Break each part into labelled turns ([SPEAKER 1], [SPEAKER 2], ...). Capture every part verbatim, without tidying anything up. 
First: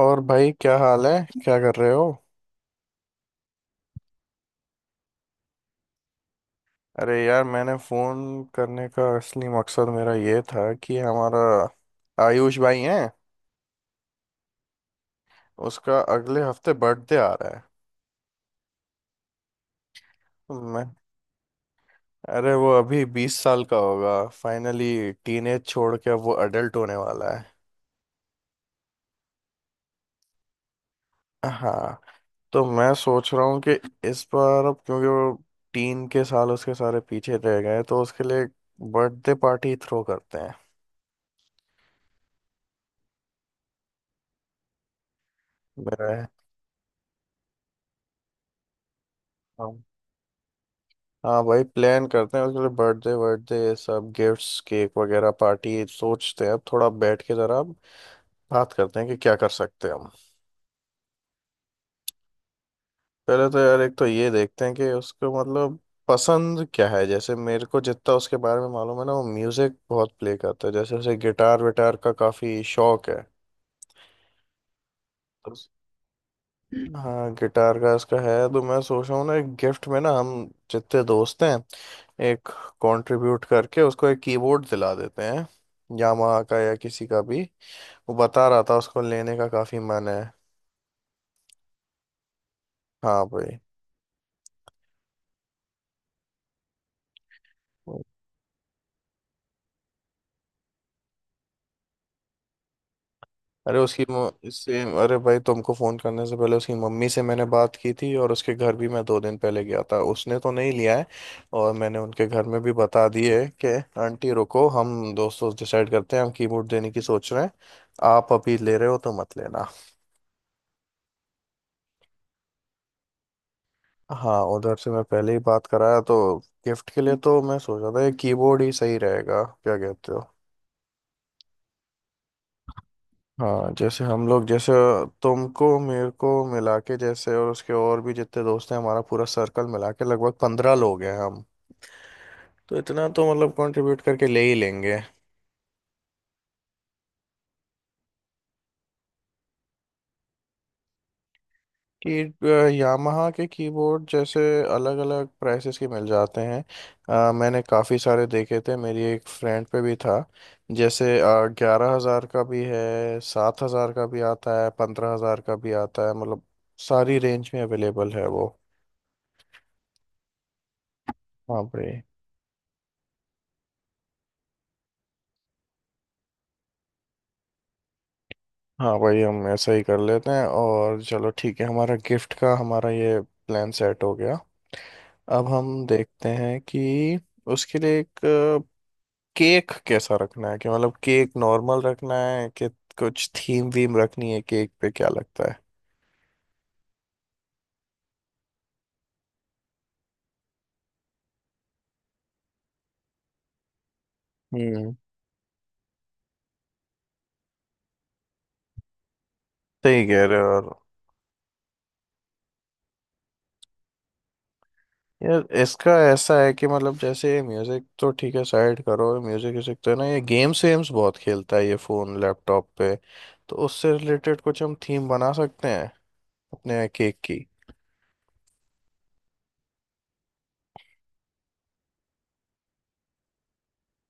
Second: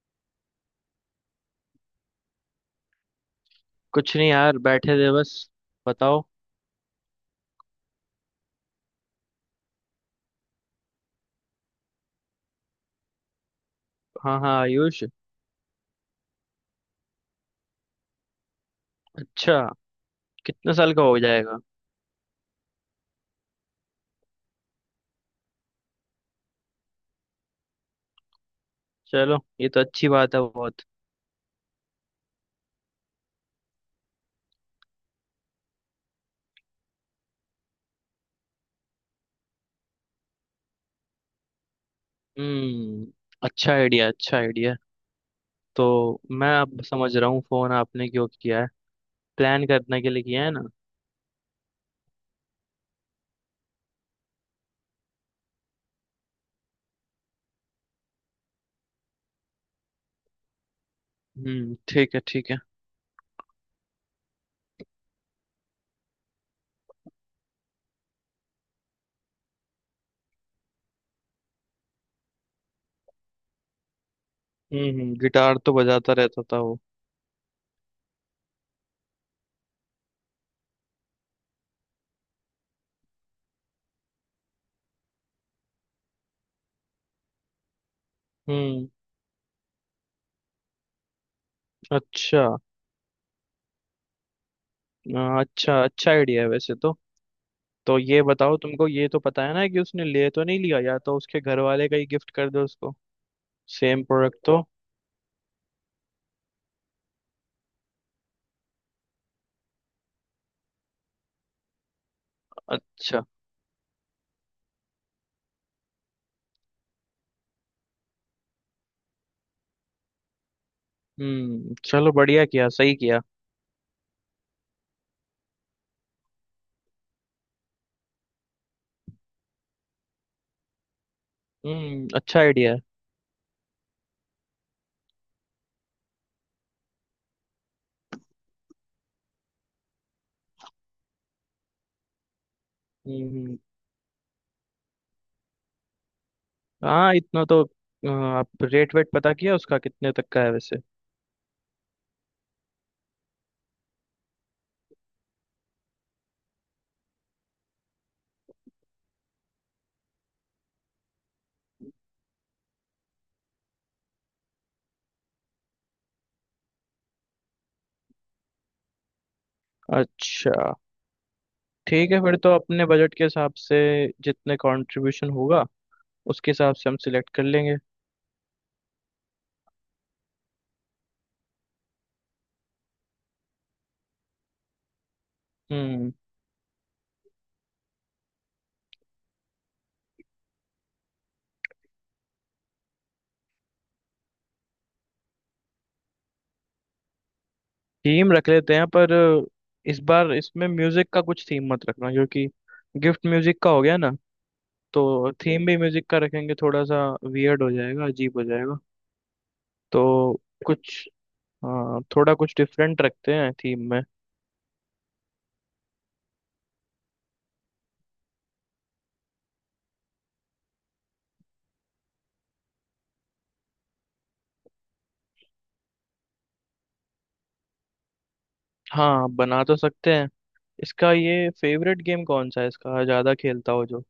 [SPEAKER 1] और भाई क्या हाल है। क्या कर रहे हो।
[SPEAKER 2] कुछ नहीं यार, बैठे थे बस। बताओ।
[SPEAKER 1] अरे यार, मैंने फ़ोन करने का असली मकसद मेरा ये था कि हमारा आयुष भाई हैं,
[SPEAKER 2] हाँ हाँ, आयुष।
[SPEAKER 1] उसका अगले हफ्ते बर्थडे आ रहा है।
[SPEAKER 2] अच्छा।
[SPEAKER 1] तो
[SPEAKER 2] कितने
[SPEAKER 1] मैं
[SPEAKER 2] साल का हो जाएगा?
[SPEAKER 1] अरे वो अभी बीस साल का होगा फाइनली। टीनेज छोड़ के अब वो अडल्ट होने वाला है।
[SPEAKER 2] चलो ये तो अच्छी बात है बहुत।
[SPEAKER 1] हाँ, तो मैं सोच रहा हूँ कि इस बार, अब क्योंकि वो टीन के साल उसके सारे पीछे रह गए, तो उसके लिए बर्थडे पार्टी थ्रो करते हैं।
[SPEAKER 2] हम्म अच्छा आइडिया, अच्छा आइडिया।
[SPEAKER 1] मेरा
[SPEAKER 2] तो
[SPEAKER 1] है
[SPEAKER 2] मैं अब समझ रहा हूँ फोन आपने क्यों किया है। प्लान
[SPEAKER 1] हाँ।
[SPEAKER 2] करने के लिए किया है ना?
[SPEAKER 1] हाँ भाई, प्लान करते हैं उसके लिए। बर्थडे, बर्थडे ये सब, गिफ्ट्स, केक वगैरह, पार्टी सोचते हैं। अब थोड़ा बैठ के जरा बात करते हैं कि क्या कर सकते हैं हम।
[SPEAKER 2] हम्म ठीक है, ठीक है।
[SPEAKER 1] पहले तो यार एक तो ये देखते हैं कि उसको मतलब पसंद क्या है। जैसे मेरे को जितना उसके बारे में मालूम है ना, वो म्यूजिक बहुत प्ले करता है, जैसे उसे गिटार विटार का काफी शौक है।
[SPEAKER 2] हम्म हम्म, गिटार तो बजाता रहता था वो।
[SPEAKER 1] हाँ गिटार का इसका है, तो मैं सोच रहा हूँ ना, एक गिफ्ट में ना हम जितने दोस्त हैं, एक कंट्रीब्यूट करके उसको एक कीबोर्ड दिला देते हैं, यामाहा का या किसी का भी। वो बता रहा था
[SPEAKER 2] हम्म।
[SPEAKER 1] उसको लेने का काफी मन है।
[SPEAKER 2] अच्छा।
[SPEAKER 1] हाँ भाई।
[SPEAKER 2] अ, अच्छा, अच्छा आइडिया है वैसे तो। तो ये बताओ, तुमको ये तो पता है ना कि उसने ले तो नहीं लिया? या तो उसके घर वाले का ही गिफ्ट कर दो उसको,
[SPEAKER 1] अरे उसकी
[SPEAKER 2] सेम
[SPEAKER 1] मो-
[SPEAKER 2] प्रोडक्ट तो।
[SPEAKER 1] इससे अरे भाई तुमको फोन करने से पहले उसकी मम्मी से मैंने बात की थी, और उसके घर भी मैं दो दिन पहले गया था, उसने तो नहीं लिया है। और मैंने उनके घर में भी बता
[SPEAKER 2] अच्छा।
[SPEAKER 1] दिए कि आंटी रुको, हम दोस्त दोस्त डिसाइड करते हैं, हम कीमोड देने की सोच रहे हैं, आप अभी ले रहे हो तो मत लेना।
[SPEAKER 2] हम्म चलो, बढ़िया किया, सही किया।
[SPEAKER 1] हाँ उधर से मैं पहले ही बात कराया, तो गिफ्ट के लिए तो मैं सोच रहा था ये कीबोर्ड ही सही रहेगा, क्या कहते हो।
[SPEAKER 2] हम्म अच्छा आइडिया है।
[SPEAKER 1] हाँ जैसे हम लोग, जैसे तुमको मेरे को मिला के, जैसे और उसके और भी जितने दोस्त हैं, हमारा पूरा सर्कल मिला के लगभग पंद्रह लोग हैं हम। तो इतना
[SPEAKER 2] हम्म
[SPEAKER 1] तो मतलब
[SPEAKER 2] हम्म,
[SPEAKER 1] कंट्रीब्यूट करके ले ही लेंगे।
[SPEAKER 2] हाँ, इतना तो। अ, आप रेट वेट पता किया उसका कितने तक का है वैसे?
[SPEAKER 1] कि अ, यामाहा के कीबोर्ड जैसे अलग अलग प्राइसेस के मिल जाते हैं। अ, मैंने काफ़ी सारे देखे थे, मेरी एक फ्रेंड पे भी था। जैसे ग्यारह हज़ार का भी है, सात हज़ार का भी आता है, पंद्रह हज़ार का भी आता है, मतलब सारी रेंज में अवेलेबल है वो।
[SPEAKER 2] अच्छा।
[SPEAKER 1] हाँ भाई।
[SPEAKER 2] ठीक है, फिर तो अपने बजट के हिसाब से जितने कंट्रीब्यूशन होगा उसके हिसाब से हम सिलेक्ट कर लेंगे।
[SPEAKER 1] हाँ वही, हम ऐसा ही कर लेते हैं, और चलो ठीक है, हमारा गिफ्ट का हमारा ये प्लान सेट हो गया। अब हम
[SPEAKER 2] हम्म।
[SPEAKER 1] देखते हैं कि उसके लिए एक केक कैसा रखना है, कि मतलब केक नॉर्मल रखना है कि कुछ थीम वीम रखनी है केक पे, क्या लगता है।
[SPEAKER 2] थीम रख लेते हैं, पर इस बार इसमें म्यूजिक का कुछ थीम मत रखना क्योंकि गिफ्ट म्यूजिक का हो गया ना।
[SPEAKER 1] हम्म,
[SPEAKER 2] तो थीम भी म्यूजिक का रखेंगे थोड़ा सा, वियर्ड हो जाएगा, अजीब हो जाएगा।
[SPEAKER 1] सही कह
[SPEAKER 2] तो
[SPEAKER 1] रहे हो यार।
[SPEAKER 2] कुछ, हाँ थोड़ा कुछ डिफरेंट रखते हैं थीम में।
[SPEAKER 1] यार इसका ऐसा है कि मतलब जैसे म्यूजिक तो ठीक है साइड करो, म्यूजिक व्यूजिक तो है ना, ये गेम्स वेम्स बहुत खेलता है ये, फोन लैपटॉप पे। तो उससे रिलेटेड कुछ हम थीम बना सकते हैं अपने केक की।
[SPEAKER 2] हाँ, बना तो सकते हैं। इसका ये फेवरेट गेम कौन सा है? इसका ज्यादा खेलता हो जो।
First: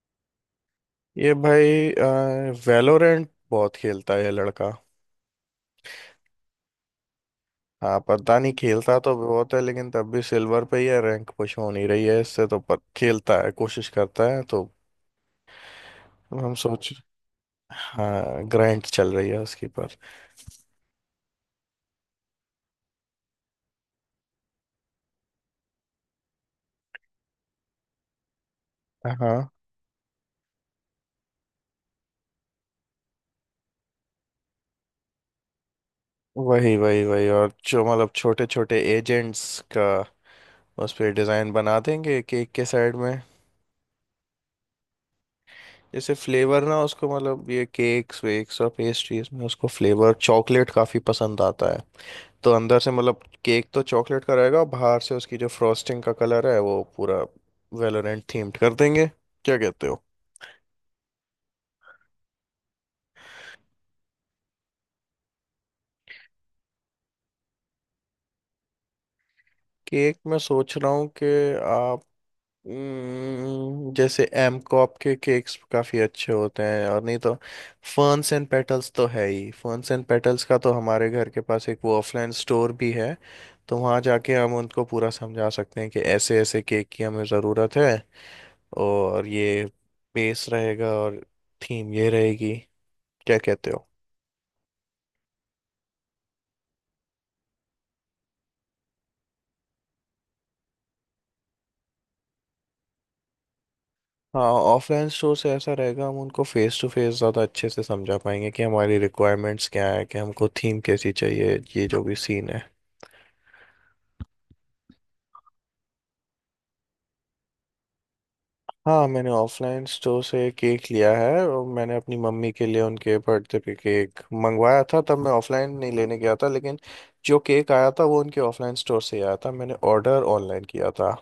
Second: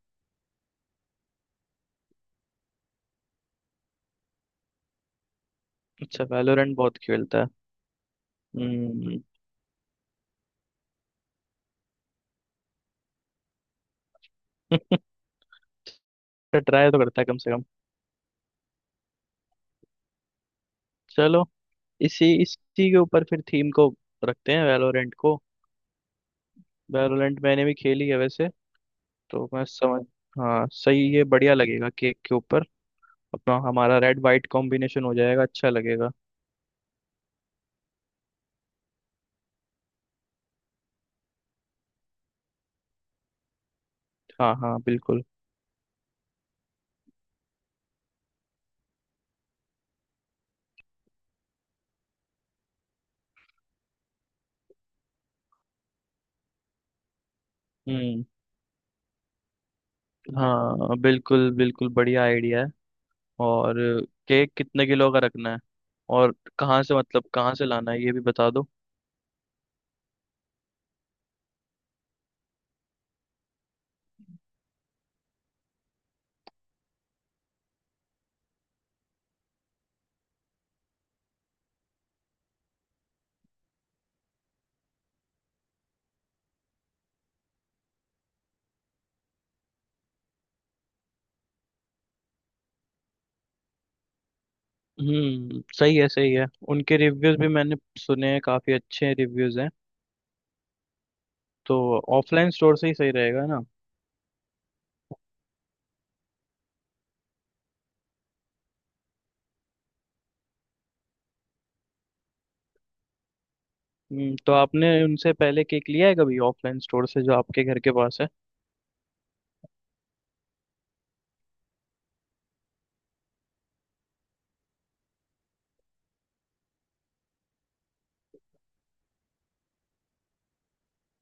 [SPEAKER 1] ये भाई वेलोरेंट बहुत खेलता है ये लड़का।
[SPEAKER 2] अच्छा, वैलोरेंट बहुत खेलता है।
[SPEAKER 1] हाँ पता नहीं, खेलता तो
[SPEAKER 2] हम्म।
[SPEAKER 1] बहुत है लेकिन तब भी सिल्वर पे ही है, रैंक पुश हो नहीं रही है इससे, तो पर खेलता है, कोशिश करता है तो। हम सोच
[SPEAKER 2] ट्राई तो करता है कम से कम।
[SPEAKER 1] हाँ ग्राइंड चल रही है उसकी पर।
[SPEAKER 2] चलो, इसी इसी के ऊपर फिर थीम को रखते हैं, वैलोरेंट को। वैलोरेंट मैंने भी खेली है वैसे, तो
[SPEAKER 1] हाँ
[SPEAKER 2] मैं समझ। हाँ सही, ये बढ़िया लगेगा केक के ऊपर। अपना हमारा रेड वाइट कॉम्बिनेशन हो जाएगा, अच्छा लगेगा।
[SPEAKER 1] वही वही वही, और जो मतलब छोटे छोटे एजेंट्स का उस पे डिजाइन बना देंगे केक के साइड में।
[SPEAKER 2] हाँ हाँ बिल्कुल।
[SPEAKER 1] जैसे फ्लेवर ना उसको, मतलब ये केक्स वेक्स और पेस्ट्रीज में, उसको फ्लेवर चॉकलेट काफी पसंद आता है। तो अंदर से मतलब केक तो चॉकलेट का रहेगा, और बाहर से उसकी जो फ्रॉस्टिंग का कलर है वो पूरा वेलोरेंट
[SPEAKER 2] हम्म।
[SPEAKER 1] थीम्ड कर देंगे। क्या कहते हो।
[SPEAKER 2] हाँ बिल्कुल बिल्कुल, बढ़िया आइडिया है। और केक कितने किलो का रखना है? और कहाँ से, मतलब कहाँ से लाना है ये भी बता दो।
[SPEAKER 1] केक मैं सोच रहा हूँ कि आप हम्म, जैसे एम कॉप के केक्स काफ़ी अच्छे होते हैं, और नहीं तो फर्न्स एंड पेटल्स तो है ही, फर्न्स एंड पेटल्स का तो हमारे घर के पास एक वो ऑफलाइन स्टोर भी है। तो वहाँ जाके हम उनको पूरा समझा सकते हैं कि ऐसे ऐसे केक की हमें ज़रूरत है, और ये बेस रहेगा और थीम ये रहेगी। क्या कहते हो।
[SPEAKER 2] हम्म सही है, सही है। उनके रिव्यूज भी मैंने सुने हैं, काफी अच्छे रिव्यूज हैं। तो ऑफलाइन स्टोर से ही सही रहेगा ना?
[SPEAKER 1] हाँ ऑफलाइन स्टोर से ऐसा रहेगा, हम उनको फेस टू फेस ज़्यादा अच्छे से समझा पाएंगे कि हमारी रिक्वायरमेंट्स क्या है, कि हमको थीम कैसी चाहिए, ये जो भी सीन है।
[SPEAKER 2] हम्म तो आपने उनसे पहले केक लिया है कभी ऑफलाइन स्टोर से जो आपके घर के पास है?
[SPEAKER 1] हाँ मैंने ऑफलाइन स्टोर से केक लिया है, और मैंने अपनी मम्मी के लिए उनके बर्थडे पे केक मंगवाया था, तब मैं ऑफलाइन नहीं लेने गया था, लेकिन जो केक आया था वो उनके ऑफलाइन स्टोर से ही आया था, मैंने ऑर्डर ऑनलाइन किया था।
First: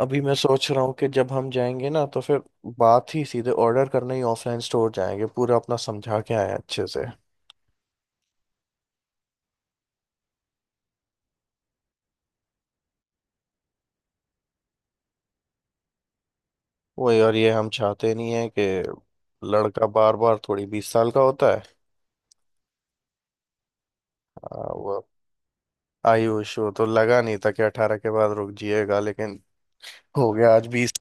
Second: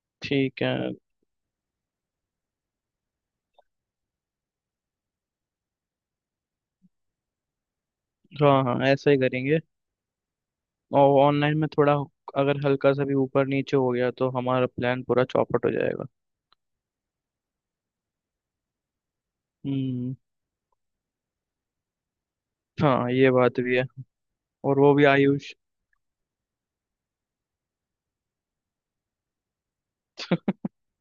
[SPEAKER 1] अभी मैं
[SPEAKER 2] ठीक
[SPEAKER 1] सोच
[SPEAKER 2] है।
[SPEAKER 1] रहा हूँ कि जब हम जाएंगे ना, तो फिर बात ही सीधे, ऑर्डर करने ही ऑफलाइन स्टोर जाएंगे, पूरा अपना समझा के आए अच्छे से।
[SPEAKER 2] हाँ हाँ, ऐसा ही करेंगे। और ऑनलाइन में थोड़ा अगर हल्का सा भी ऊपर नीचे हो गया तो हमारा प्लान पूरा चौपट हो जाएगा।
[SPEAKER 1] वही, और ये हम चाहते नहीं है कि, लड़का
[SPEAKER 2] हम्म
[SPEAKER 1] बार बार थोड़ी बीस साल का होता है।
[SPEAKER 2] हाँ ये बात भी है।
[SPEAKER 1] आ,
[SPEAKER 2] और वो
[SPEAKER 1] वो
[SPEAKER 2] भी आयुष।
[SPEAKER 1] आयु इशू तो लगा नहीं था कि अठारह के बाद रुक जिएगा लेकिन हो गया आज बीस।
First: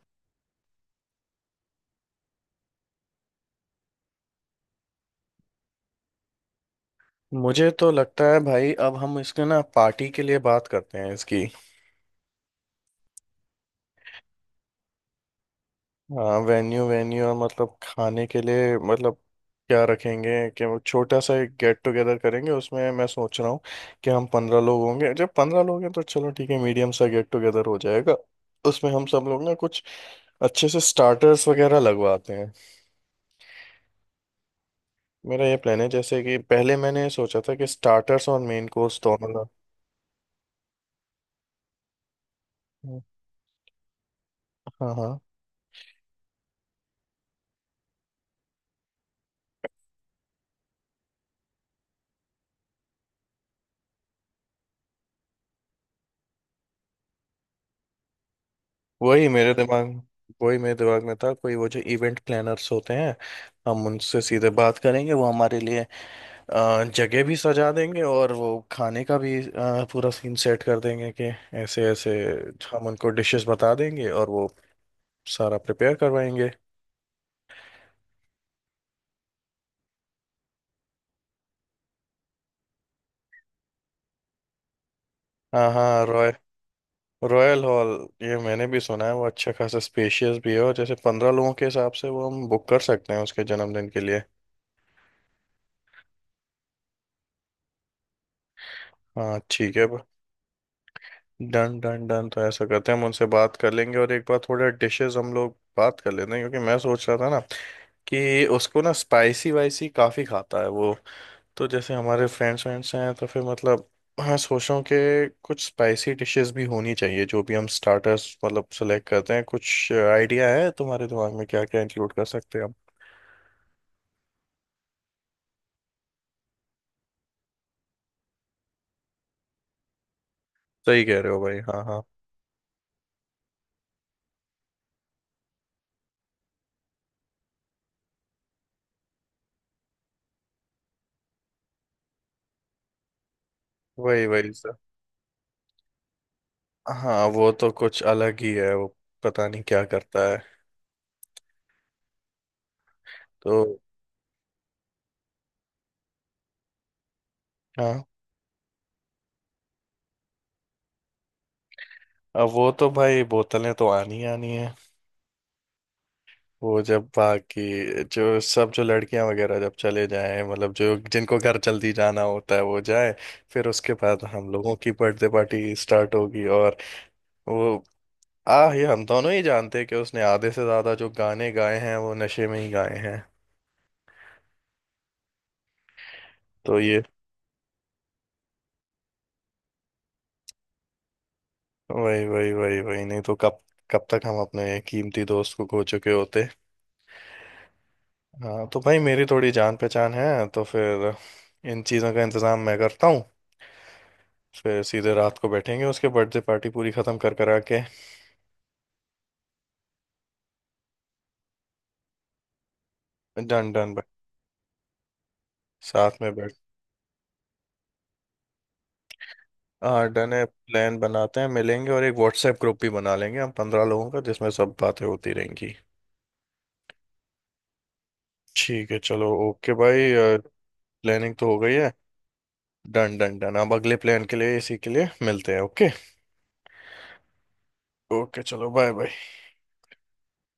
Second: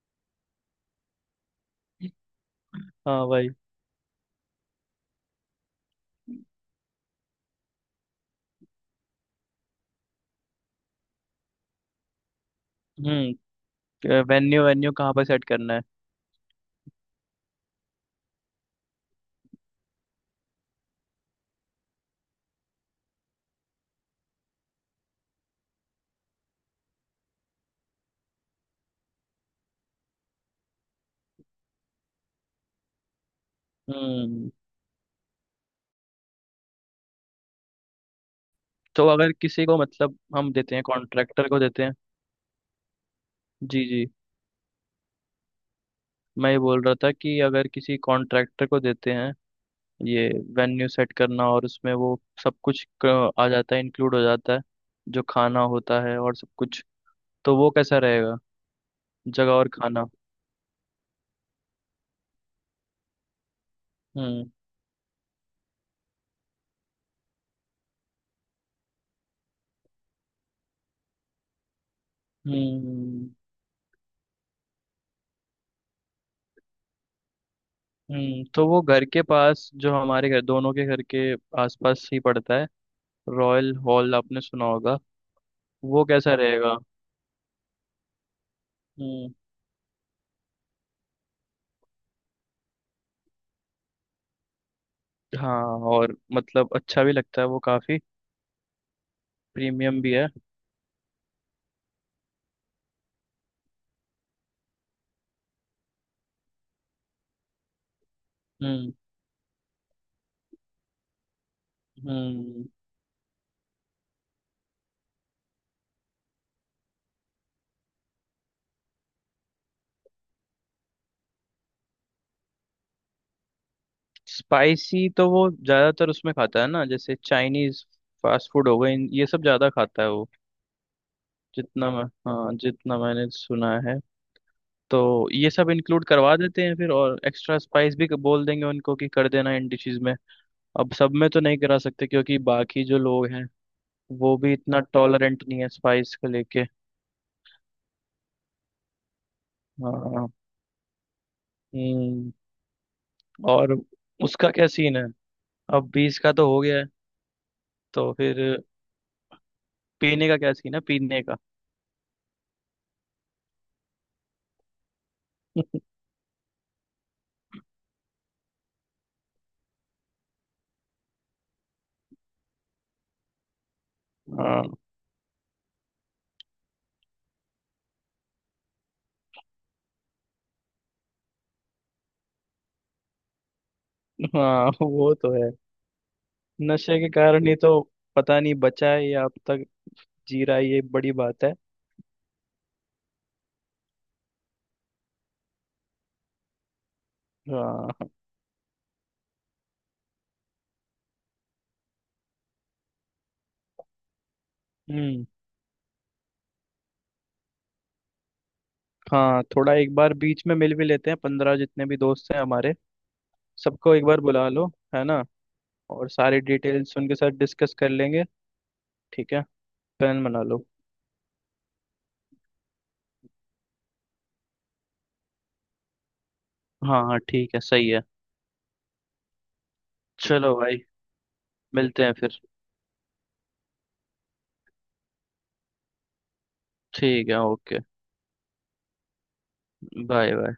[SPEAKER 2] हाँ भाई।
[SPEAKER 1] मुझे तो लगता है भाई अब हम इसके ना पार्टी के लिए बात करते हैं इसकी।
[SPEAKER 2] हम्म। वेन्यू वेन्यू कहाँ पर सेट करना है?
[SPEAKER 1] हाँ वेन्यू वेन्यू, और मतलब खाने के लिए मतलब क्या रखेंगे। कि वो छोटा सा एक गेट टुगेदर करेंगे, उसमें मैं सोच रहा हूँ कि हम पंद्रह लोग होंगे, जब पंद्रह लोग हैं तो चलो ठीक है, मीडियम सा गेट टुगेदर हो जाएगा। उसमें हम सब लोग ना कुछ अच्छे से स्टार्टर्स वगैरह लगवाते हैं।
[SPEAKER 2] हम्म
[SPEAKER 1] मेरा ये प्लान है, जैसे कि पहले मैंने ये सोचा था कि स्टार्टर्स और मेन कोर्स
[SPEAKER 2] तो
[SPEAKER 1] दोनों
[SPEAKER 2] अगर
[SPEAKER 1] लग-
[SPEAKER 2] किसी को, मतलब हम देते हैं कॉन्ट्रैक्टर को देते हैं। जी जी।
[SPEAKER 1] हाँ हाँ।
[SPEAKER 2] मैं ये बोल रहा था कि अगर किसी कॉन्ट्रैक्टर को देते हैं ये वेन्यू सेट करना, और उसमें वो सब कुछ क- आ जाता है, इंक्लूड हो जाता है जो खाना होता है और सब कुछ। तो वो कैसा रहेगा,
[SPEAKER 1] वही
[SPEAKER 2] जगह
[SPEAKER 1] मेरे
[SPEAKER 2] और
[SPEAKER 1] दिमाग
[SPEAKER 2] खाना?
[SPEAKER 1] वही मेरे दिमाग में था, कोई वो जो इवेंट प्लानर्स होते हैं, हम उनसे सीधे
[SPEAKER 2] हम्म
[SPEAKER 1] बात करेंगे, वो हमारे लिए अ, जगह भी सजा देंगे, और वो खाने का भी अ, पूरा सीन सेट कर देंगे कि ऐसे ऐसे, हम उनको
[SPEAKER 2] हम्म
[SPEAKER 1] डिशेस बता देंगे और वो सारा प्रिपेयर करवाएंगे।
[SPEAKER 2] हम्म तो वो घर के पास जो हमारे घर, दोनों के घर के आसपास ही पड़ता है, रॉयल हॉल आपने सुना होगा?
[SPEAKER 1] हाँ
[SPEAKER 2] वो
[SPEAKER 1] हाँ रॉय
[SPEAKER 2] कैसा रहेगा?
[SPEAKER 1] रॉयल हॉल ये मैंने भी सुना है, वो अच्छा खासा स्पेशियस भी है, और जैसे पंद्रह लोगों के हिसाब से वो हम बुक कर सकते हैं उसके जन्मदिन के लिए।
[SPEAKER 2] हाँ, और मतलब अच्छा भी लगता है वो काफी,
[SPEAKER 1] हाँ ठीक है।
[SPEAKER 2] प्रीमियम भी है।
[SPEAKER 1] डन डन डन, तो ऐसा करते हैं, हम उनसे बात कर लेंगे, और एक बार थोड़े डिशेस हम लोग बात कर लेते हैं क्योंकि मैं सोच रहा था ना कि उसको
[SPEAKER 2] हम्म
[SPEAKER 1] ना स्पाइसी वाइसी काफ़ी खाता है वो। तो जैसे हमारे
[SPEAKER 2] हम्म
[SPEAKER 1] फ्रेंड्स वेंड्स हैं, तो फिर मतलब हाँ सोचो कि कुछ स्पाइसी डिशेस भी होनी चाहिए जो भी हम स्टार्टर्स मतलब सेलेक्ट करते हैं। कुछ आइडिया है तुम्हारे दिमाग में, क्या क्या इंक्लूड कर सकते हैं हम।
[SPEAKER 2] स्पाइसी तो वो ज्यादातर उसमें खाता है ना, जैसे चाइनीज, फास्ट फूड हो गए, इन- ये सब ज्यादा खाता है वो।
[SPEAKER 1] सही कह रहे हो भाई, हाँ
[SPEAKER 2] जितना
[SPEAKER 1] हाँ।
[SPEAKER 2] मैं हाँ, जितना मैंने सुना है। तो ये सब इंक्लूड करवा देते हैं फिर, और एक्स्ट्रा स्पाइस भी बोल देंगे उनको कि कर देना इन डिशेस में। अब सब में तो नहीं करा सकते क्योंकि बाकी जो लोग हैं
[SPEAKER 1] वही
[SPEAKER 2] वो
[SPEAKER 1] वही
[SPEAKER 2] भी
[SPEAKER 1] सर।
[SPEAKER 2] इतना टॉलरेंट नहीं है स्पाइस को लेके।
[SPEAKER 1] हाँ वो तो कुछ अलग ही है वो, पता नहीं क्या करता
[SPEAKER 2] हाँ।
[SPEAKER 1] है।
[SPEAKER 2] हम्म।
[SPEAKER 1] तो
[SPEAKER 2] और उसका क्या सीन है? अब बीस का तो हो गया है,
[SPEAKER 1] हाँ,
[SPEAKER 2] तो फिर पीने का क्या सीन है, पीने का?
[SPEAKER 1] अब वो तो भाई बोतलें तो आनी ही आनी है। वो जब बाकी जो सब, जो लड़कियां वगैरह जब चले जाएं, मतलब जो जिनको घर जल्दी जाना होता है वो जाए, फिर उसके बाद हम
[SPEAKER 2] हाँ
[SPEAKER 1] लोगों की बर्थडे पार्टी स्टार्ट होगी। और वो आ ये हम दोनों ही जानते हैं कि उसने आधे से ज्यादा जो गाने गाए हैं वो नशे में ही गाए हैं।
[SPEAKER 2] हाँ, वो तो है।
[SPEAKER 1] तो
[SPEAKER 2] नशे
[SPEAKER 1] ये
[SPEAKER 2] के कारण ही तो, पता नहीं बचा है या अब तक जी रहा है, ये बड़ी बात है।
[SPEAKER 1] वही वही वही वही, नहीं तो कब, कब तक हम अपने कीमती दोस्त को खो चुके होते।
[SPEAKER 2] हाँ।
[SPEAKER 1] हाँ तो भाई, मेरी थोड़ी जान पहचान है तो फिर इन चीज़ों का इंतजाम मैं करता हूँ। फिर सीधे
[SPEAKER 2] हम्म
[SPEAKER 1] रात को बैठेंगे उसके बर्थडे पार्टी पूरी खत्म कर करा के।
[SPEAKER 2] हाँ थोड़ा एक बार बीच में मिल भी लेते हैं, पंद्रह जितने भी दोस्त हैं हमारे
[SPEAKER 1] डन डन
[SPEAKER 2] सबको एक
[SPEAKER 1] भाई,
[SPEAKER 2] बार बुला लो, है ना? और
[SPEAKER 1] साथ में
[SPEAKER 2] सारी
[SPEAKER 1] बैठ
[SPEAKER 2] डिटेल्स उनके साथ डिस्कस कर लेंगे। ठीक है,
[SPEAKER 1] हाँ
[SPEAKER 2] प्लान
[SPEAKER 1] डन
[SPEAKER 2] बना
[SPEAKER 1] है।
[SPEAKER 2] लो।
[SPEAKER 1] प्लान बनाते हैं, मिलेंगे, और एक व्हाट्सएप ग्रुप भी बना लेंगे हम पंद्रह लोगों का, जिसमें सब बातें होती रहेंगी।
[SPEAKER 2] हाँ हाँ ठीक है, सही है।
[SPEAKER 1] ठीक है चलो ओके भाई।
[SPEAKER 2] चलो भाई,
[SPEAKER 1] प्लानिंग तो हो गई है।
[SPEAKER 2] मिलते हैं फिर।
[SPEAKER 1] डन डन डन, अब अगले प्लान के लिए इसी के लिए मिलते हैं, ओके।
[SPEAKER 2] ठीक है, ओके।
[SPEAKER 1] ओके चलो बाय बाय।
[SPEAKER 2] Bye bye.